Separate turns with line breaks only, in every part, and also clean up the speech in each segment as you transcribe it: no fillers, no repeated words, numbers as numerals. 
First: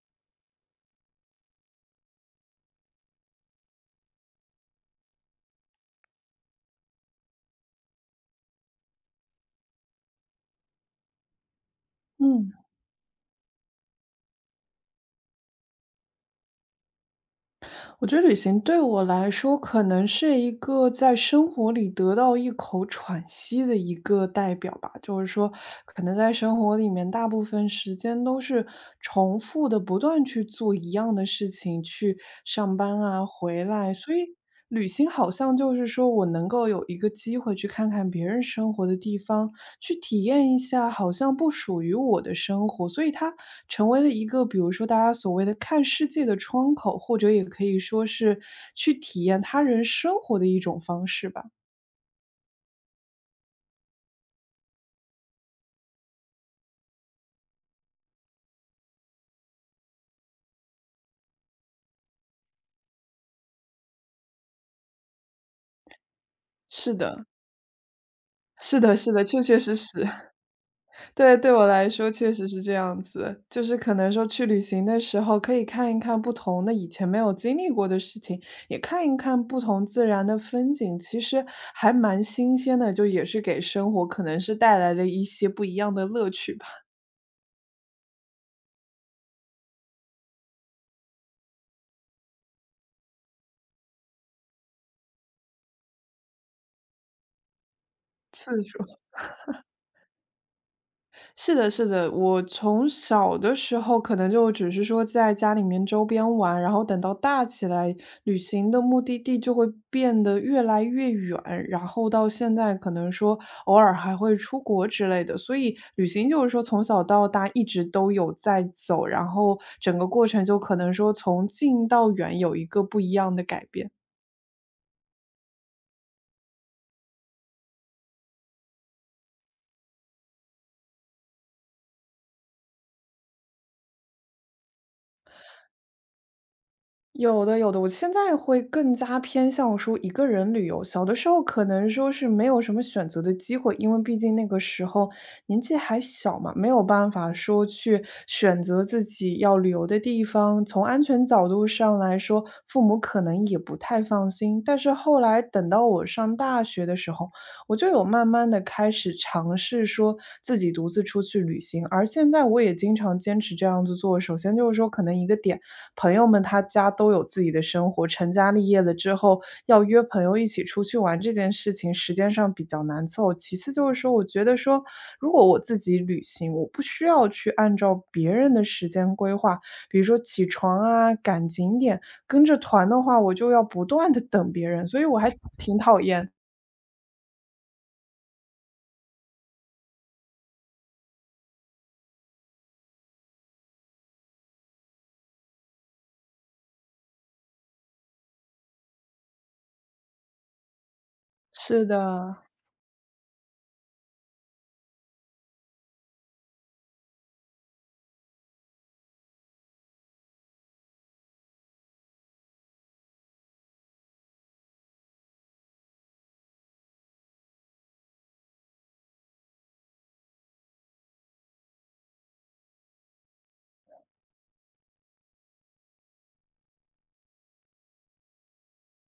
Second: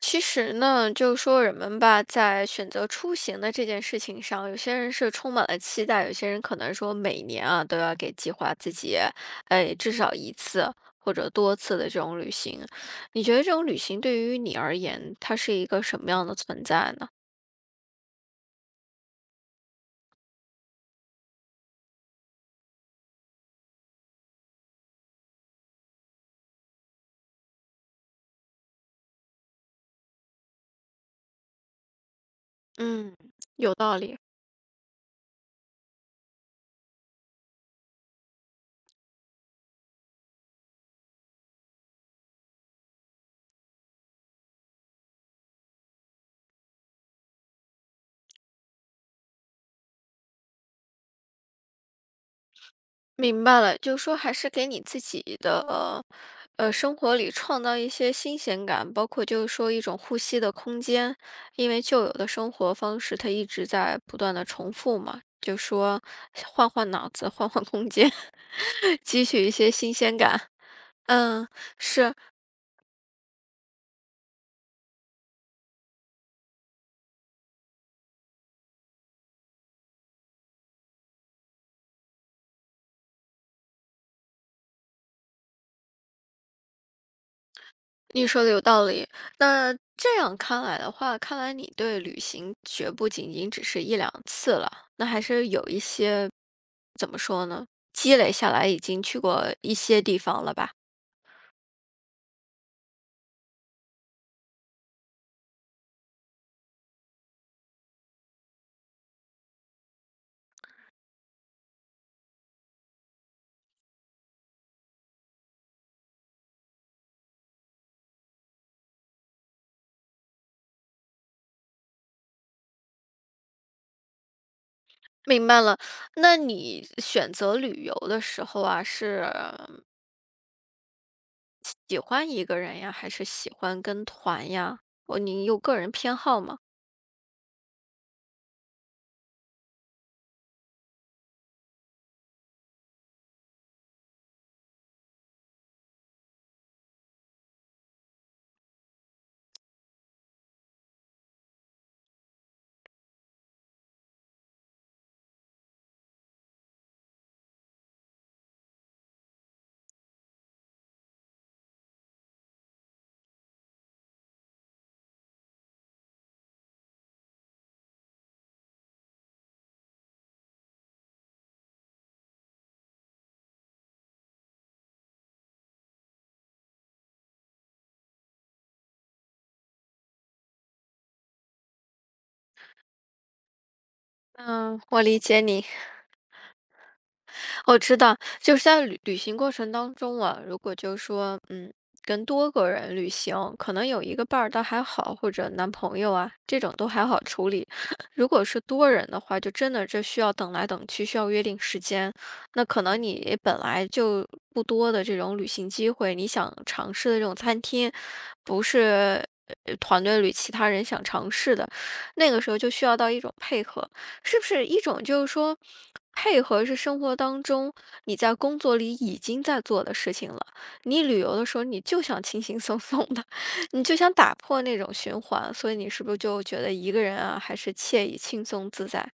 其实呢，就说人们吧，在选择出行的这件事情上，有些人是充满了期待，有些人可能说每年啊都要给计划自己，哎，至少一次或者多次的这种旅
嗯，
行。你觉得这种旅行对于你而言，它是一个什么样的存在呢？
我觉得旅行对我来说，可能是一个在生活里得到一口喘息的一个代表吧。就是说，可能在生活里面，大部分时间都是重复的，不断去做一样的事情，去上班
嗯，
啊，回
有
来，
道
所
理。
以。旅行好像就是说我能够有一个机会去看看别人生活的地方，去体验一下好像不属于我的生活，所以它成为了一个，比如说大家所谓的看世界的窗口，或者也可以说是去体验他人生活的一种方式吧。
明白了，就是说还是给你自己的，生活里创造一些新鲜感，包括就是说一种呼吸的空间，因为旧有的生活方式它一直在不断的重复嘛，就说换换
是
脑
的，
子，换换空间，
是的，是的，
汲
确
取一
确
些
实实。
新鲜感。
对，
嗯，
对我来说
是。
确实是这样子。就是可能说去旅行的时候，可以看一看不同的以前没有经历过的事情，也看一看不同自然的风景，其实还蛮新鲜的，就也是给生活可能是带来了一些不一样的乐趣吧，
你说的有道理。那这样看来的话，看来你对旅行绝不仅仅只是一两次了，那还是有一些，怎么说呢？积累下
次
来已
数。
经去过一些地方了吧？
是的，是的，我从小的时候可能就只是说在家里面周边玩，然后等到大起来，旅行的目的地就会变得越来越远，然后到现在可能说偶尔还会出国之类的，所以旅行就是说从小到大一直都有在走，然后整个过程就可能说从近到远有一个不一样的改变。
明白了。那你选择旅游的时候啊，是喜欢一个人呀，还是喜欢跟团呀？我，你有个人偏好吗？
有的，有的，我现在会更加偏向说一个人旅游。小的时候可能说是没有什么选择的机会，因为毕竟那个时候年纪还小嘛，没有办法说去选择自己要旅游的地方。从安全角度上来说，父母可能也不太放心。但是后来等到我上大学的时候，我就有慢慢的开始尝试说自己独自出去旅行，而现在我也经常坚持这样子做。首先就是说，可能一个点。朋友们他家都有自己的生活，成家立业了之后，要约朋友一起出去玩这件事情，时间上比较难凑。其次就是说，我觉得说，如果我自己旅行，我不需要去按照别人的时间规划，比如说起床啊、赶景点，跟着团的话，我就要不断的等别
嗯，
人，所
我
以我
理
还
解你。
挺讨厌。
我知道，就是在旅行过程当中啊，如果就说，嗯，跟多个人旅行，可能有一个伴儿倒还好，或者男朋友啊，这种都还好处理。如果是多人的话，就真的这需要等来等去，需要约定时
是
间。
的。
那可能你本来就不多的这种旅行机会，你想尝试的这种餐厅，不是团队里其他人想尝试的，那个时候就需要到一种配合。是不是一种就是说，配合是生活当中你在工作里已经在做的事情了。你旅游的时候，你就想轻轻松松的，你就想打破那种循环，所以你是不是就觉得一个人啊，还是惬意、轻松、自在？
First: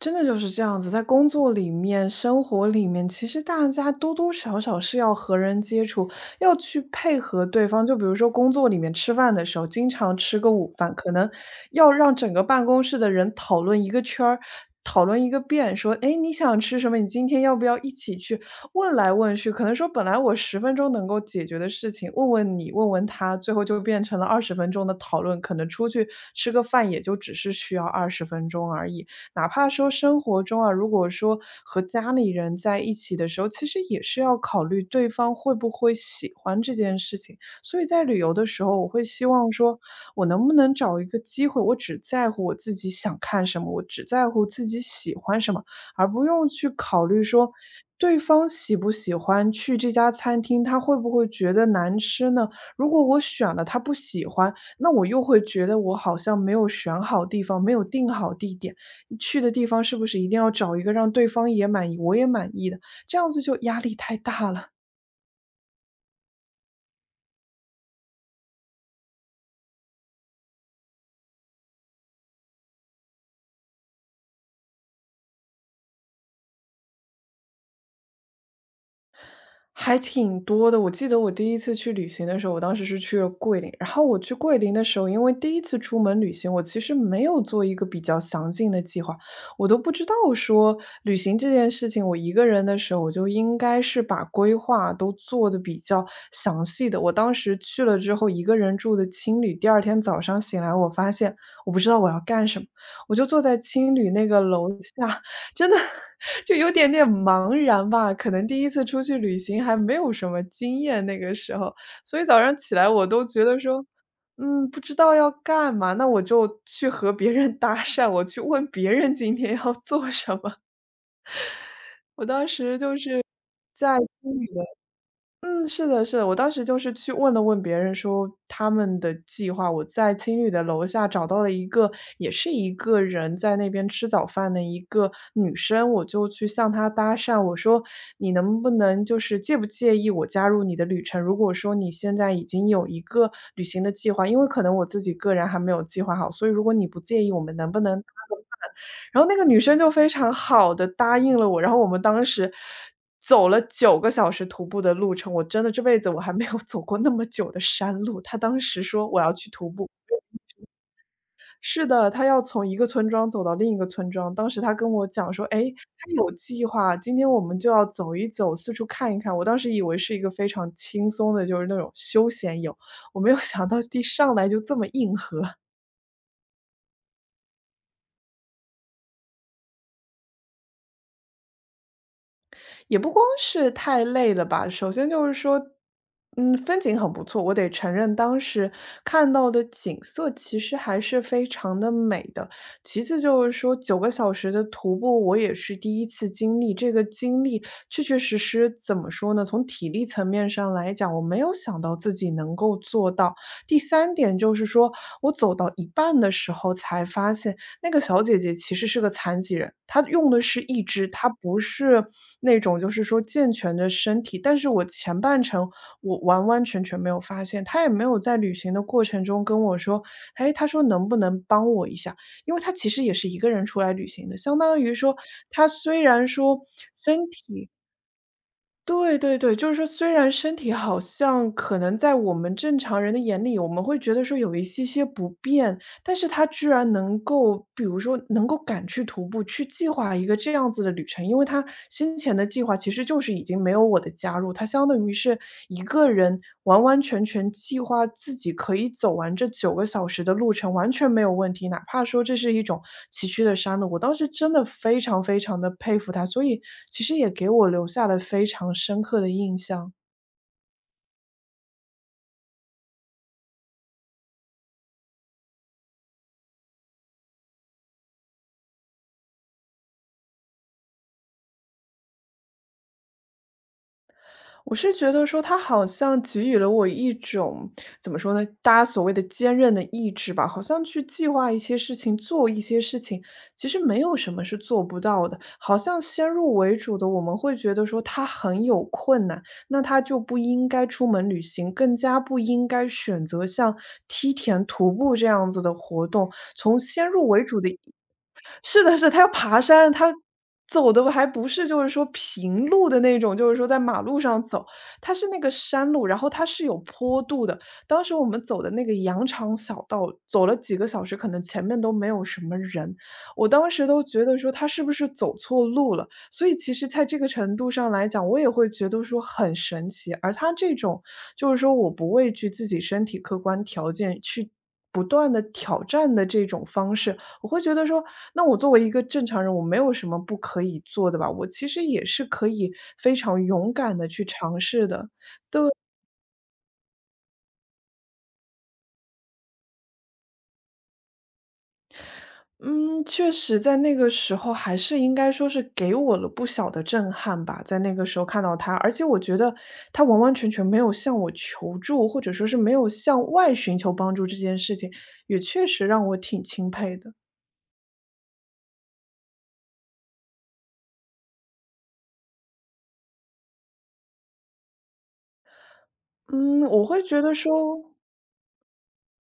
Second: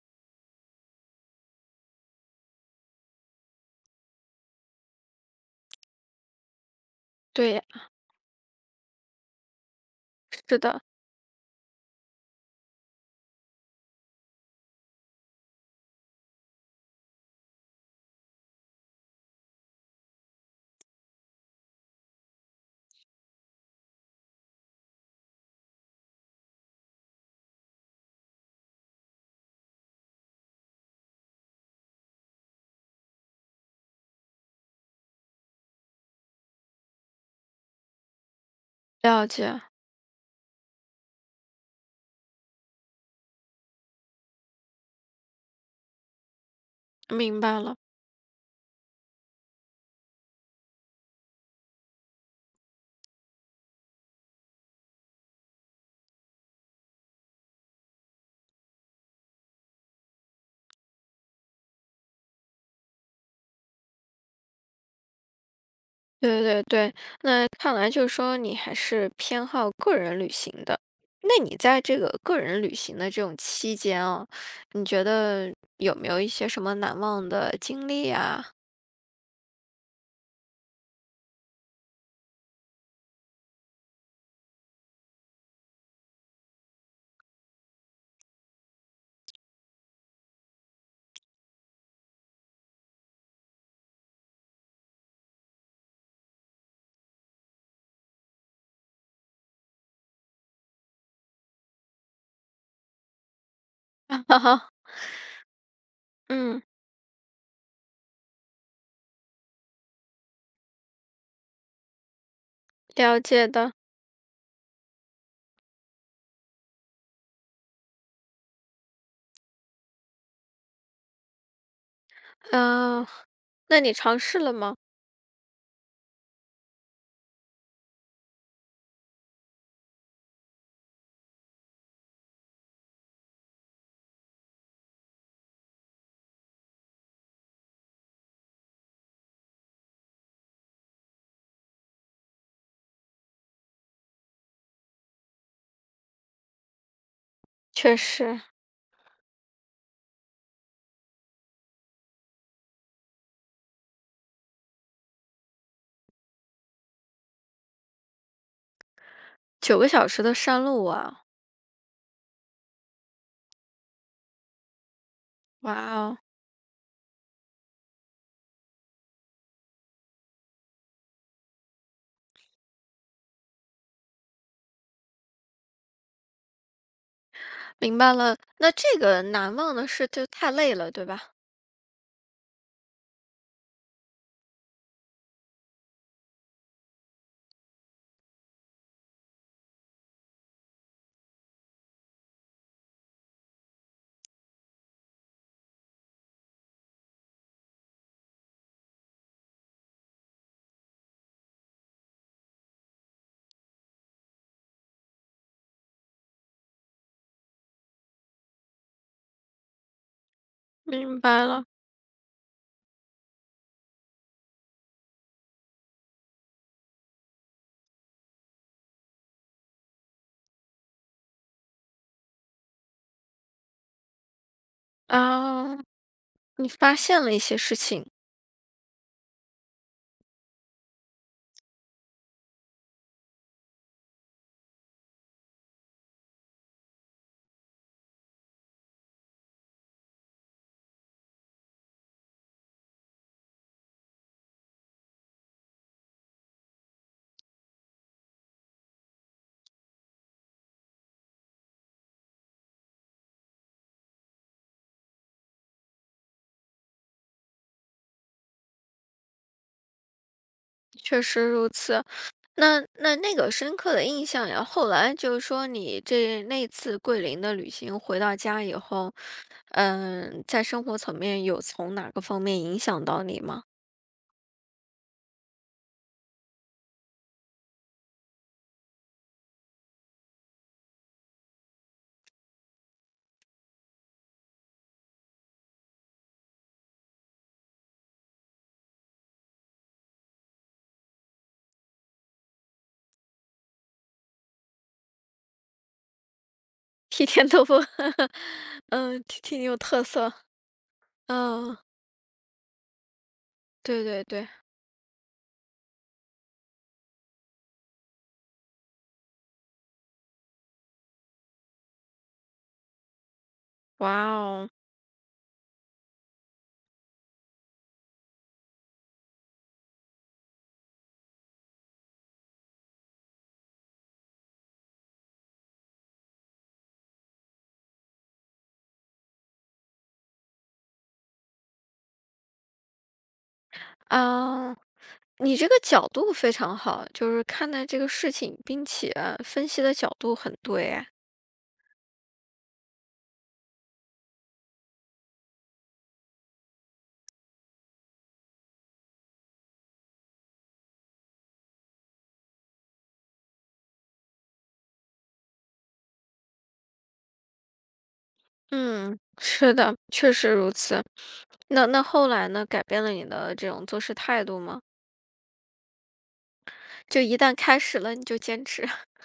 真的就是这样子，在工作里面、生活里面，其实大家多多少少是要和人接触，要去配合
对呀，
对方。就比如说工作里面吃饭的时候，经常吃个
是
午
的。
饭，可能要让整个办公室的人讨论一个圈儿，讨论一个遍，说：“哎，你想吃什么？你今天要不要一起去？”问来问去，可能说本来我十分钟能够解决的事情，问问你，问问他，最后就变成了二十分钟的讨论。可能出去吃个饭也就只是需要二十分钟而已。哪怕说生活中啊，如果说和家里人在一起的时候，其实也是要考虑对方会不会喜欢这件事情。所以在旅游的时候，我会希
了
望
解，
说，我能不能找一个机会，我只在乎我自己想看什么，我只在乎自己喜欢什么，而不用去考虑
明
说
白了。
对方喜不喜欢去这家餐厅，他会不会觉得难吃呢？如果我选了他不喜欢，那我又会觉得我好像没有选好地方，没有定好地点。去的地方是不是一定要找一个让对方也满意、我也满意的，这样子就压力太大了。
对对对。看来就是说你还是偏好个人旅行的。那你在这个个人旅行的这种期间哦，你觉得有没有一些什么难忘的经历呀？
还挺多的。我记得我第一次去旅行的时候，我当时是去了桂林。然后我去桂林的时候，因为第一次出门旅行，我其实没有做一个比较详尽的计划，我都不知道说旅行这件事情，我一个人的时候，我就应该是把规划都做的比较详细的。我当时去了之后，一个人住的青旅，第二天早上醒来，我发现我不知道我要干什么，我就坐在青旅那个楼 下，真的 就
嗯，
有点点茫然吧，可能第一次出去旅行还没有什么经验，那个时候，所以早上起来我
了
都觉
解
得
的。
说，不知道要干嘛，那我就去和别人搭讪，我去问别人今天要做什么。我当时就
嗯、
是
那你
在
尝试了吗？
嗯，是的，是的，我当时就是去问了问别人说他们的计划，我在青旅的楼下找到了一个，也是一个人在那边吃早饭的一个女生，我就去向她搭讪，我说你能不能就是介不介意我加入你的旅程？如果说你现在已经有一个旅行的计划，因为可能我自己个人还没有计划好，所以如果你不介意，我们能不
确
能搭个
实，
然后那个女生就非常好的答应了我，然后我们当时走了九个小时徒步的路程，我真的这辈子我还没有走过那么久的山路。她当时说我要去徒
九
步，
个小时的山路啊，
是的，她要从一个村庄走到另一个村庄，当时她跟我讲说：“哎，
哇
她
哦，
有计划，今天我们就要走一走，四处看一看。”我当时以为是一个非常轻松的，就是那种休闲游，我没有想到一上来就这么硬核。
明白了。那这个难忘的事就太累了，对吧？
也不光是太累了吧，首先就是说，嗯，风景很不错，我得承认当时看到的景色其实还是非常的美的。其次就是说九个小时的徒步，我也是第一次经历，这个经历确确实实怎么说呢，从体力层面上来讲，我没有想到自己能够做到。第三点就是说，我走到一半的时候才发现那个小姐姐其实是个残疾人，她用的是一肢，
明
她
白
不
了
是那种就是说健全的身体。但是我前半程我完完全全没有发现，她也没有在旅行的过程中跟我说，哎，她说能不能帮我一下？因为她其实也是一个人出来旅行的，相当于说她
啊、
虽然说。
你发现了一些事情，
对对对，就是说，虽然身体好像可能在我们正常人的眼里，我们会觉得说有一些些不便，但是他居然能够，比如说能够敢去徒步，去计划一个这样子的旅程，因为他先前的计划其实就是已经没有我的加入，他相当于是一个人完完全全计划自己可以走完这九个小时的路程，完全没有问题。哪怕说这是一种崎岖的山路，我当时真的非常非常的佩服他，所以其实也给我留下了非常深刻的印象。
确实如此。那那那个深刻的印象呀，后来就是说你这那次桂林的旅行回到家以后，嗯，在生活层面有从哪个方面影响到你吗？
我是觉得说他好像给予了我一种，怎么说呢，大家所谓的坚韧的意志吧，好像去计划一些事情，做一些事情，其实没有什么是做不到的。好像先入为主的，我们会觉得说他很有困难，那他就不应该出门旅行，更加不应该选择像梯田、徒步这样子的活动。从先
剃
入为
甜
主
豆
的
腐，
是的是的他
嗯，
要
挺
爬
挺有
山，
特
他
色，
走的还不是
嗯，
就是说平路的那种，就是说在马
对
路
对
上
对，
走，它是那个山路，然后它是有坡度的。当时我们走的那个羊肠小道，走了几个小时，可能前面都没有什么人，我当时都
哇
觉得说他
哦，
是不是走错路了。所以其实在这个程度上来讲，我也会觉得说很神奇。而他这种就是说我不畏惧自己身体客观条件去。不断的挑战的这种方式，我会觉得说，那我作为一个正常人，我没有什么不可以做的吧，我其实也是可以非常勇敢的去尝
啊，
试的。
你这个角度非常好，就是看待这个事情，并且分析的角度很对，哎，
嗯，确实在那个时候还是应该说是给我了不小的震撼吧，在那个时候看到他，而且我觉得他完完全全没有向我求助，或者说是没有向外寻求帮助这件事情，也确实让我挺钦佩的。
嗯，是的，确实如此。那那后来呢，改变了你的这种做事态度吗？
嗯，我会觉
就
得
一旦开
说
始了，你就坚持，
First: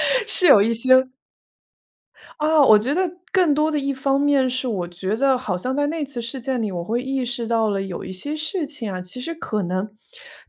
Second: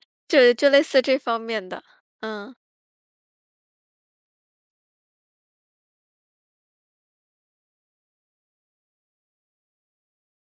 是
就
有
就
一
类似
些
这方面的。嗯，
啊，我觉得更多的一方面是，我觉得好像在那次事件里，我会意识到了有一些事情啊，其实可能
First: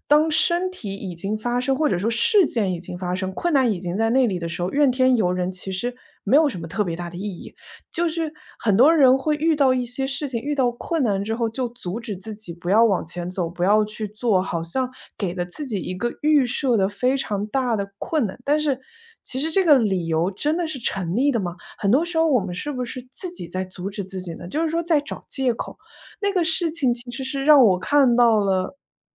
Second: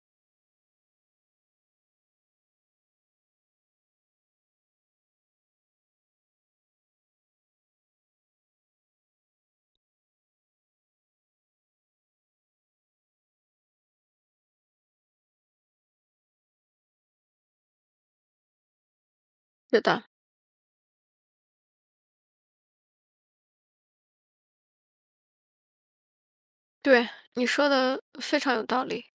当身体已经发生，或者说事件已经发生，困难已经在那里的时候，怨天尤人其实没有什么特别大的意义。就是很多人会遇到一些事情，遇到困难之后就阻止自己不要往前走，不要去做，好像给了自己一个预设的非常大的困难。但是其实这个
是的，
理由真的是成立的吗？很多时候我们是不是自己在阻止自己呢？就是说在找借口。那个事情
对，
其实是
你
让
说
我
的
看到
非常有
了
道理。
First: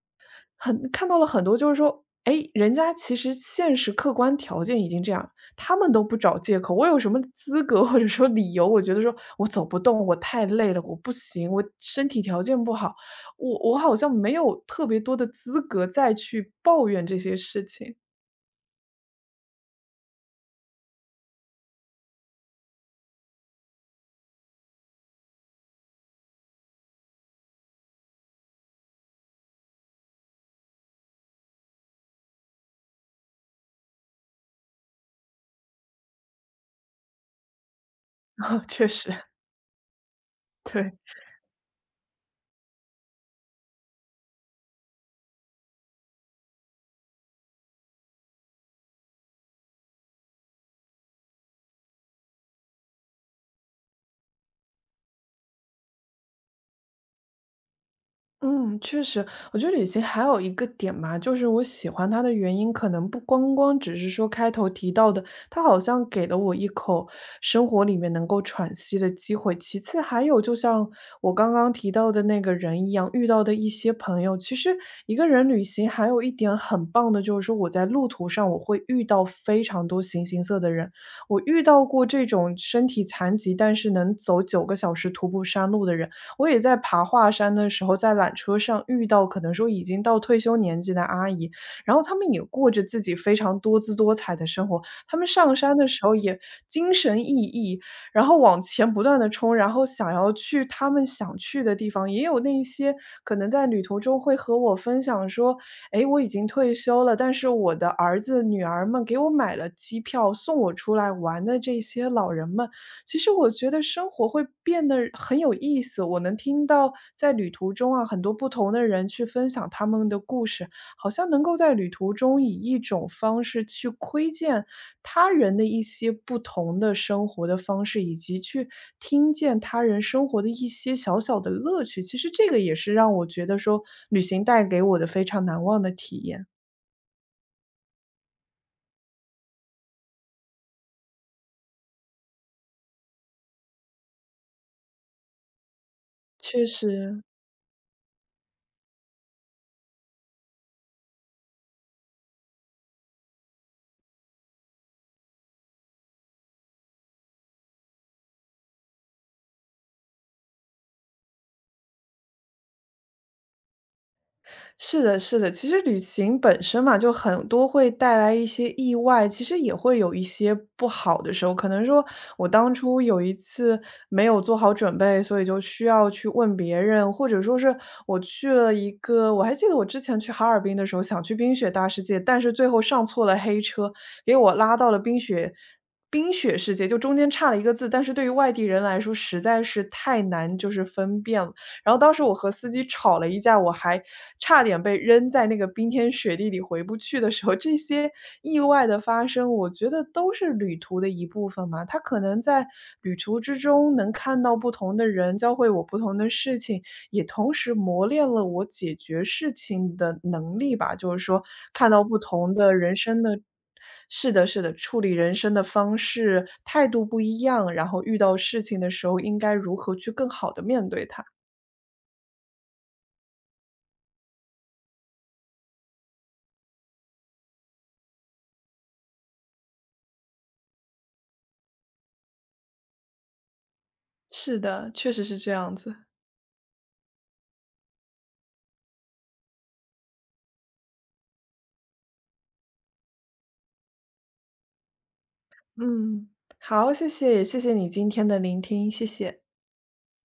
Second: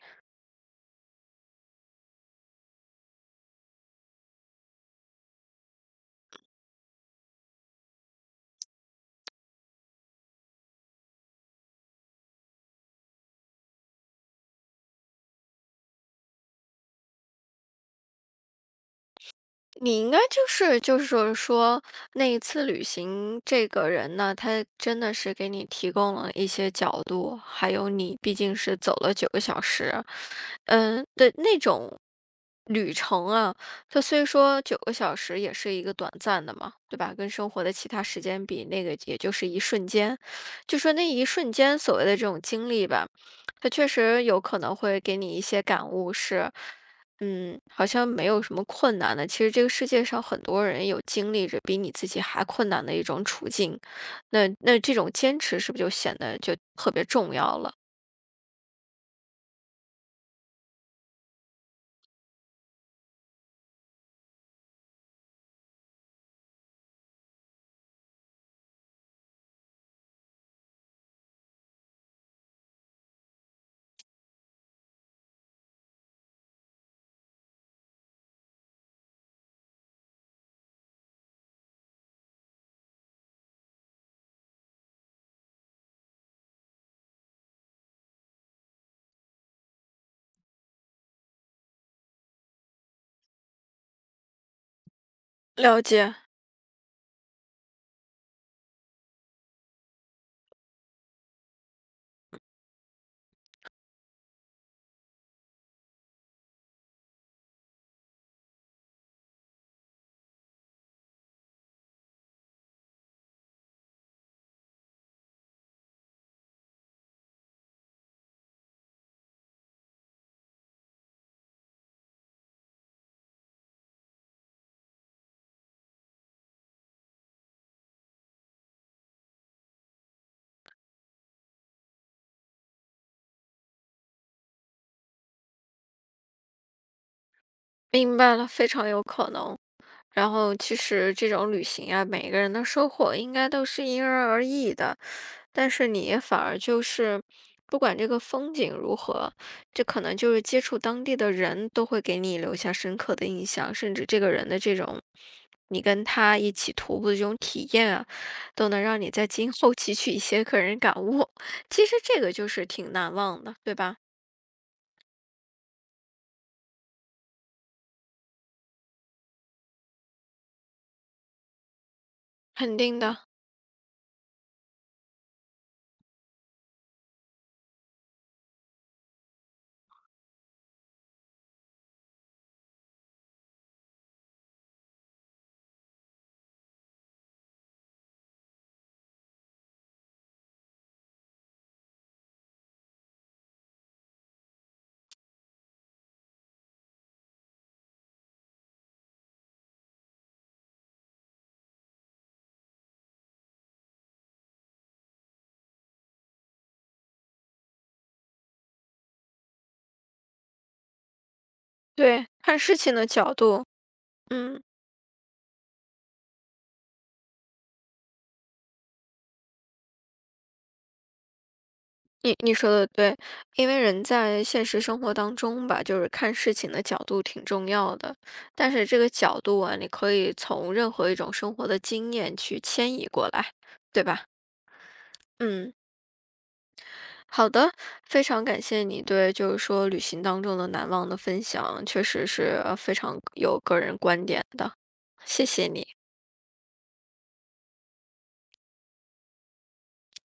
看到了很多就是说，哎，人家其实现实客观条件已经这样，他们都不找借口，我有什么资格或者说理由，我觉得说我走不动，我太累了，我不行，我身体条件不好，我好像没有特别多的资格再去抱怨这些事情。
你应该就是就是说，那一次旅行，这个人呢，他真的是给你提供了一些角度，还有你毕竟是走了九个小时，嗯的那种旅程啊，它虽说九个小时也是一个短暂的嘛，对吧？跟生活的其他时间比，那
确
个
实，
也就是一瞬间，就
对。
说那一瞬间所谓的这种经历吧，它确实有可能会给你一些感悟是。嗯，好像没有什么困难的。其实这个世界上很多人有经历着比你自己还困难的一种处境，那这种坚持是不是就显得就特别重要了？
嗯，确实，我觉得旅行还有一个点嘛，就是我喜欢它的原因，可能不光光只是说开头提到的，它好像给了我一口生活里面能够喘息的机会。其次，还有就像我刚刚提到的那个人一样，遇到的一些朋友，其实一个人旅行还有一点很棒的，就是说我在路途上我会遇到非常多形形色色的人，我遇到过这种身体残疾，但是能走9个小时徒步山路的人。我也在爬华山的时候，在缆车上遇到可能说已经到退休年纪的阿姨，然后她们也过着自己非常多姿多彩的生活。她们上山
了
的时候
解，
也精神奕奕，然后往前不断地冲，然后想要去她们想去的地方。也有那些可能在旅途中会和我分享说：“诶，我已经退休了，但是我的儿子女儿们给我买了机票，送我出来玩的这些老人们，其实我觉得生活会变得很有意思，我能听到在旅途中啊，很多不同的人去分享他们的故事，好像能够在旅途中以一种方式去窥见他人的一些不同的生活的方式，以及去听见他人生活的一些小小的乐趣。其实这个也是让我觉得说，旅行带给我的非常难忘的体验。
明白了，非常有可能。然后其实这种旅行啊，每个人的收获应该都是因人而异的，但是你反而
确
就是
实，
不管这个风景如何，这可能就是接触当地的人都会给你留下深刻的印象，甚至这个人的这种你跟他一起徒步的这种体验啊，都能让你在今后汲取一些个人感悟。其实这个就是挺难忘的，对吧？
是的，是的。其实旅行本身嘛，就很多会带来一些意外，其实也会有一些不好的时候。可能说我当
肯定
初
的，
有一次没有做好准备，所以就需要去问别人，或者说是我去了一个，我还记得我之前去哈尔滨的时候，想去冰雪大世界，但是最后上错了黑车，给我拉到了冰雪。冰雪世界就中间差了一个字，但是对于外地人来说实在是太难，就是分辨了。然后当时我和司机吵了一架，我还差点被扔在那个冰天雪地里回不去的时候，这些意外的发生，我觉得都是旅途的一部分嘛。他可能在旅途之中能看到不同的人，教会我不同的事情，也同时磨练了我解决事情的能力吧。就是说，看到不
对，
同
看
的
事
人
情的
生
角
的
度，
是的，是
嗯。
的，处理人生的方式、态度不一样，然后遇到事情的时候应该如何去更好的面对它。
你说的对，因为人在现实生活当中吧，就是看事情的角度挺重要的，但是这个角度啊，你可以从任何一种生活的经验去迁移过来，对吧？
是的，确实是这
嗯，
样子。
好的，非常感谢你对就是说旅行当中的难忘的分享，确实是非常有个人观点的，谢谢你，谢
嗯，好，谢谢，也谢谢你今天的聆听，谢谢。
谢。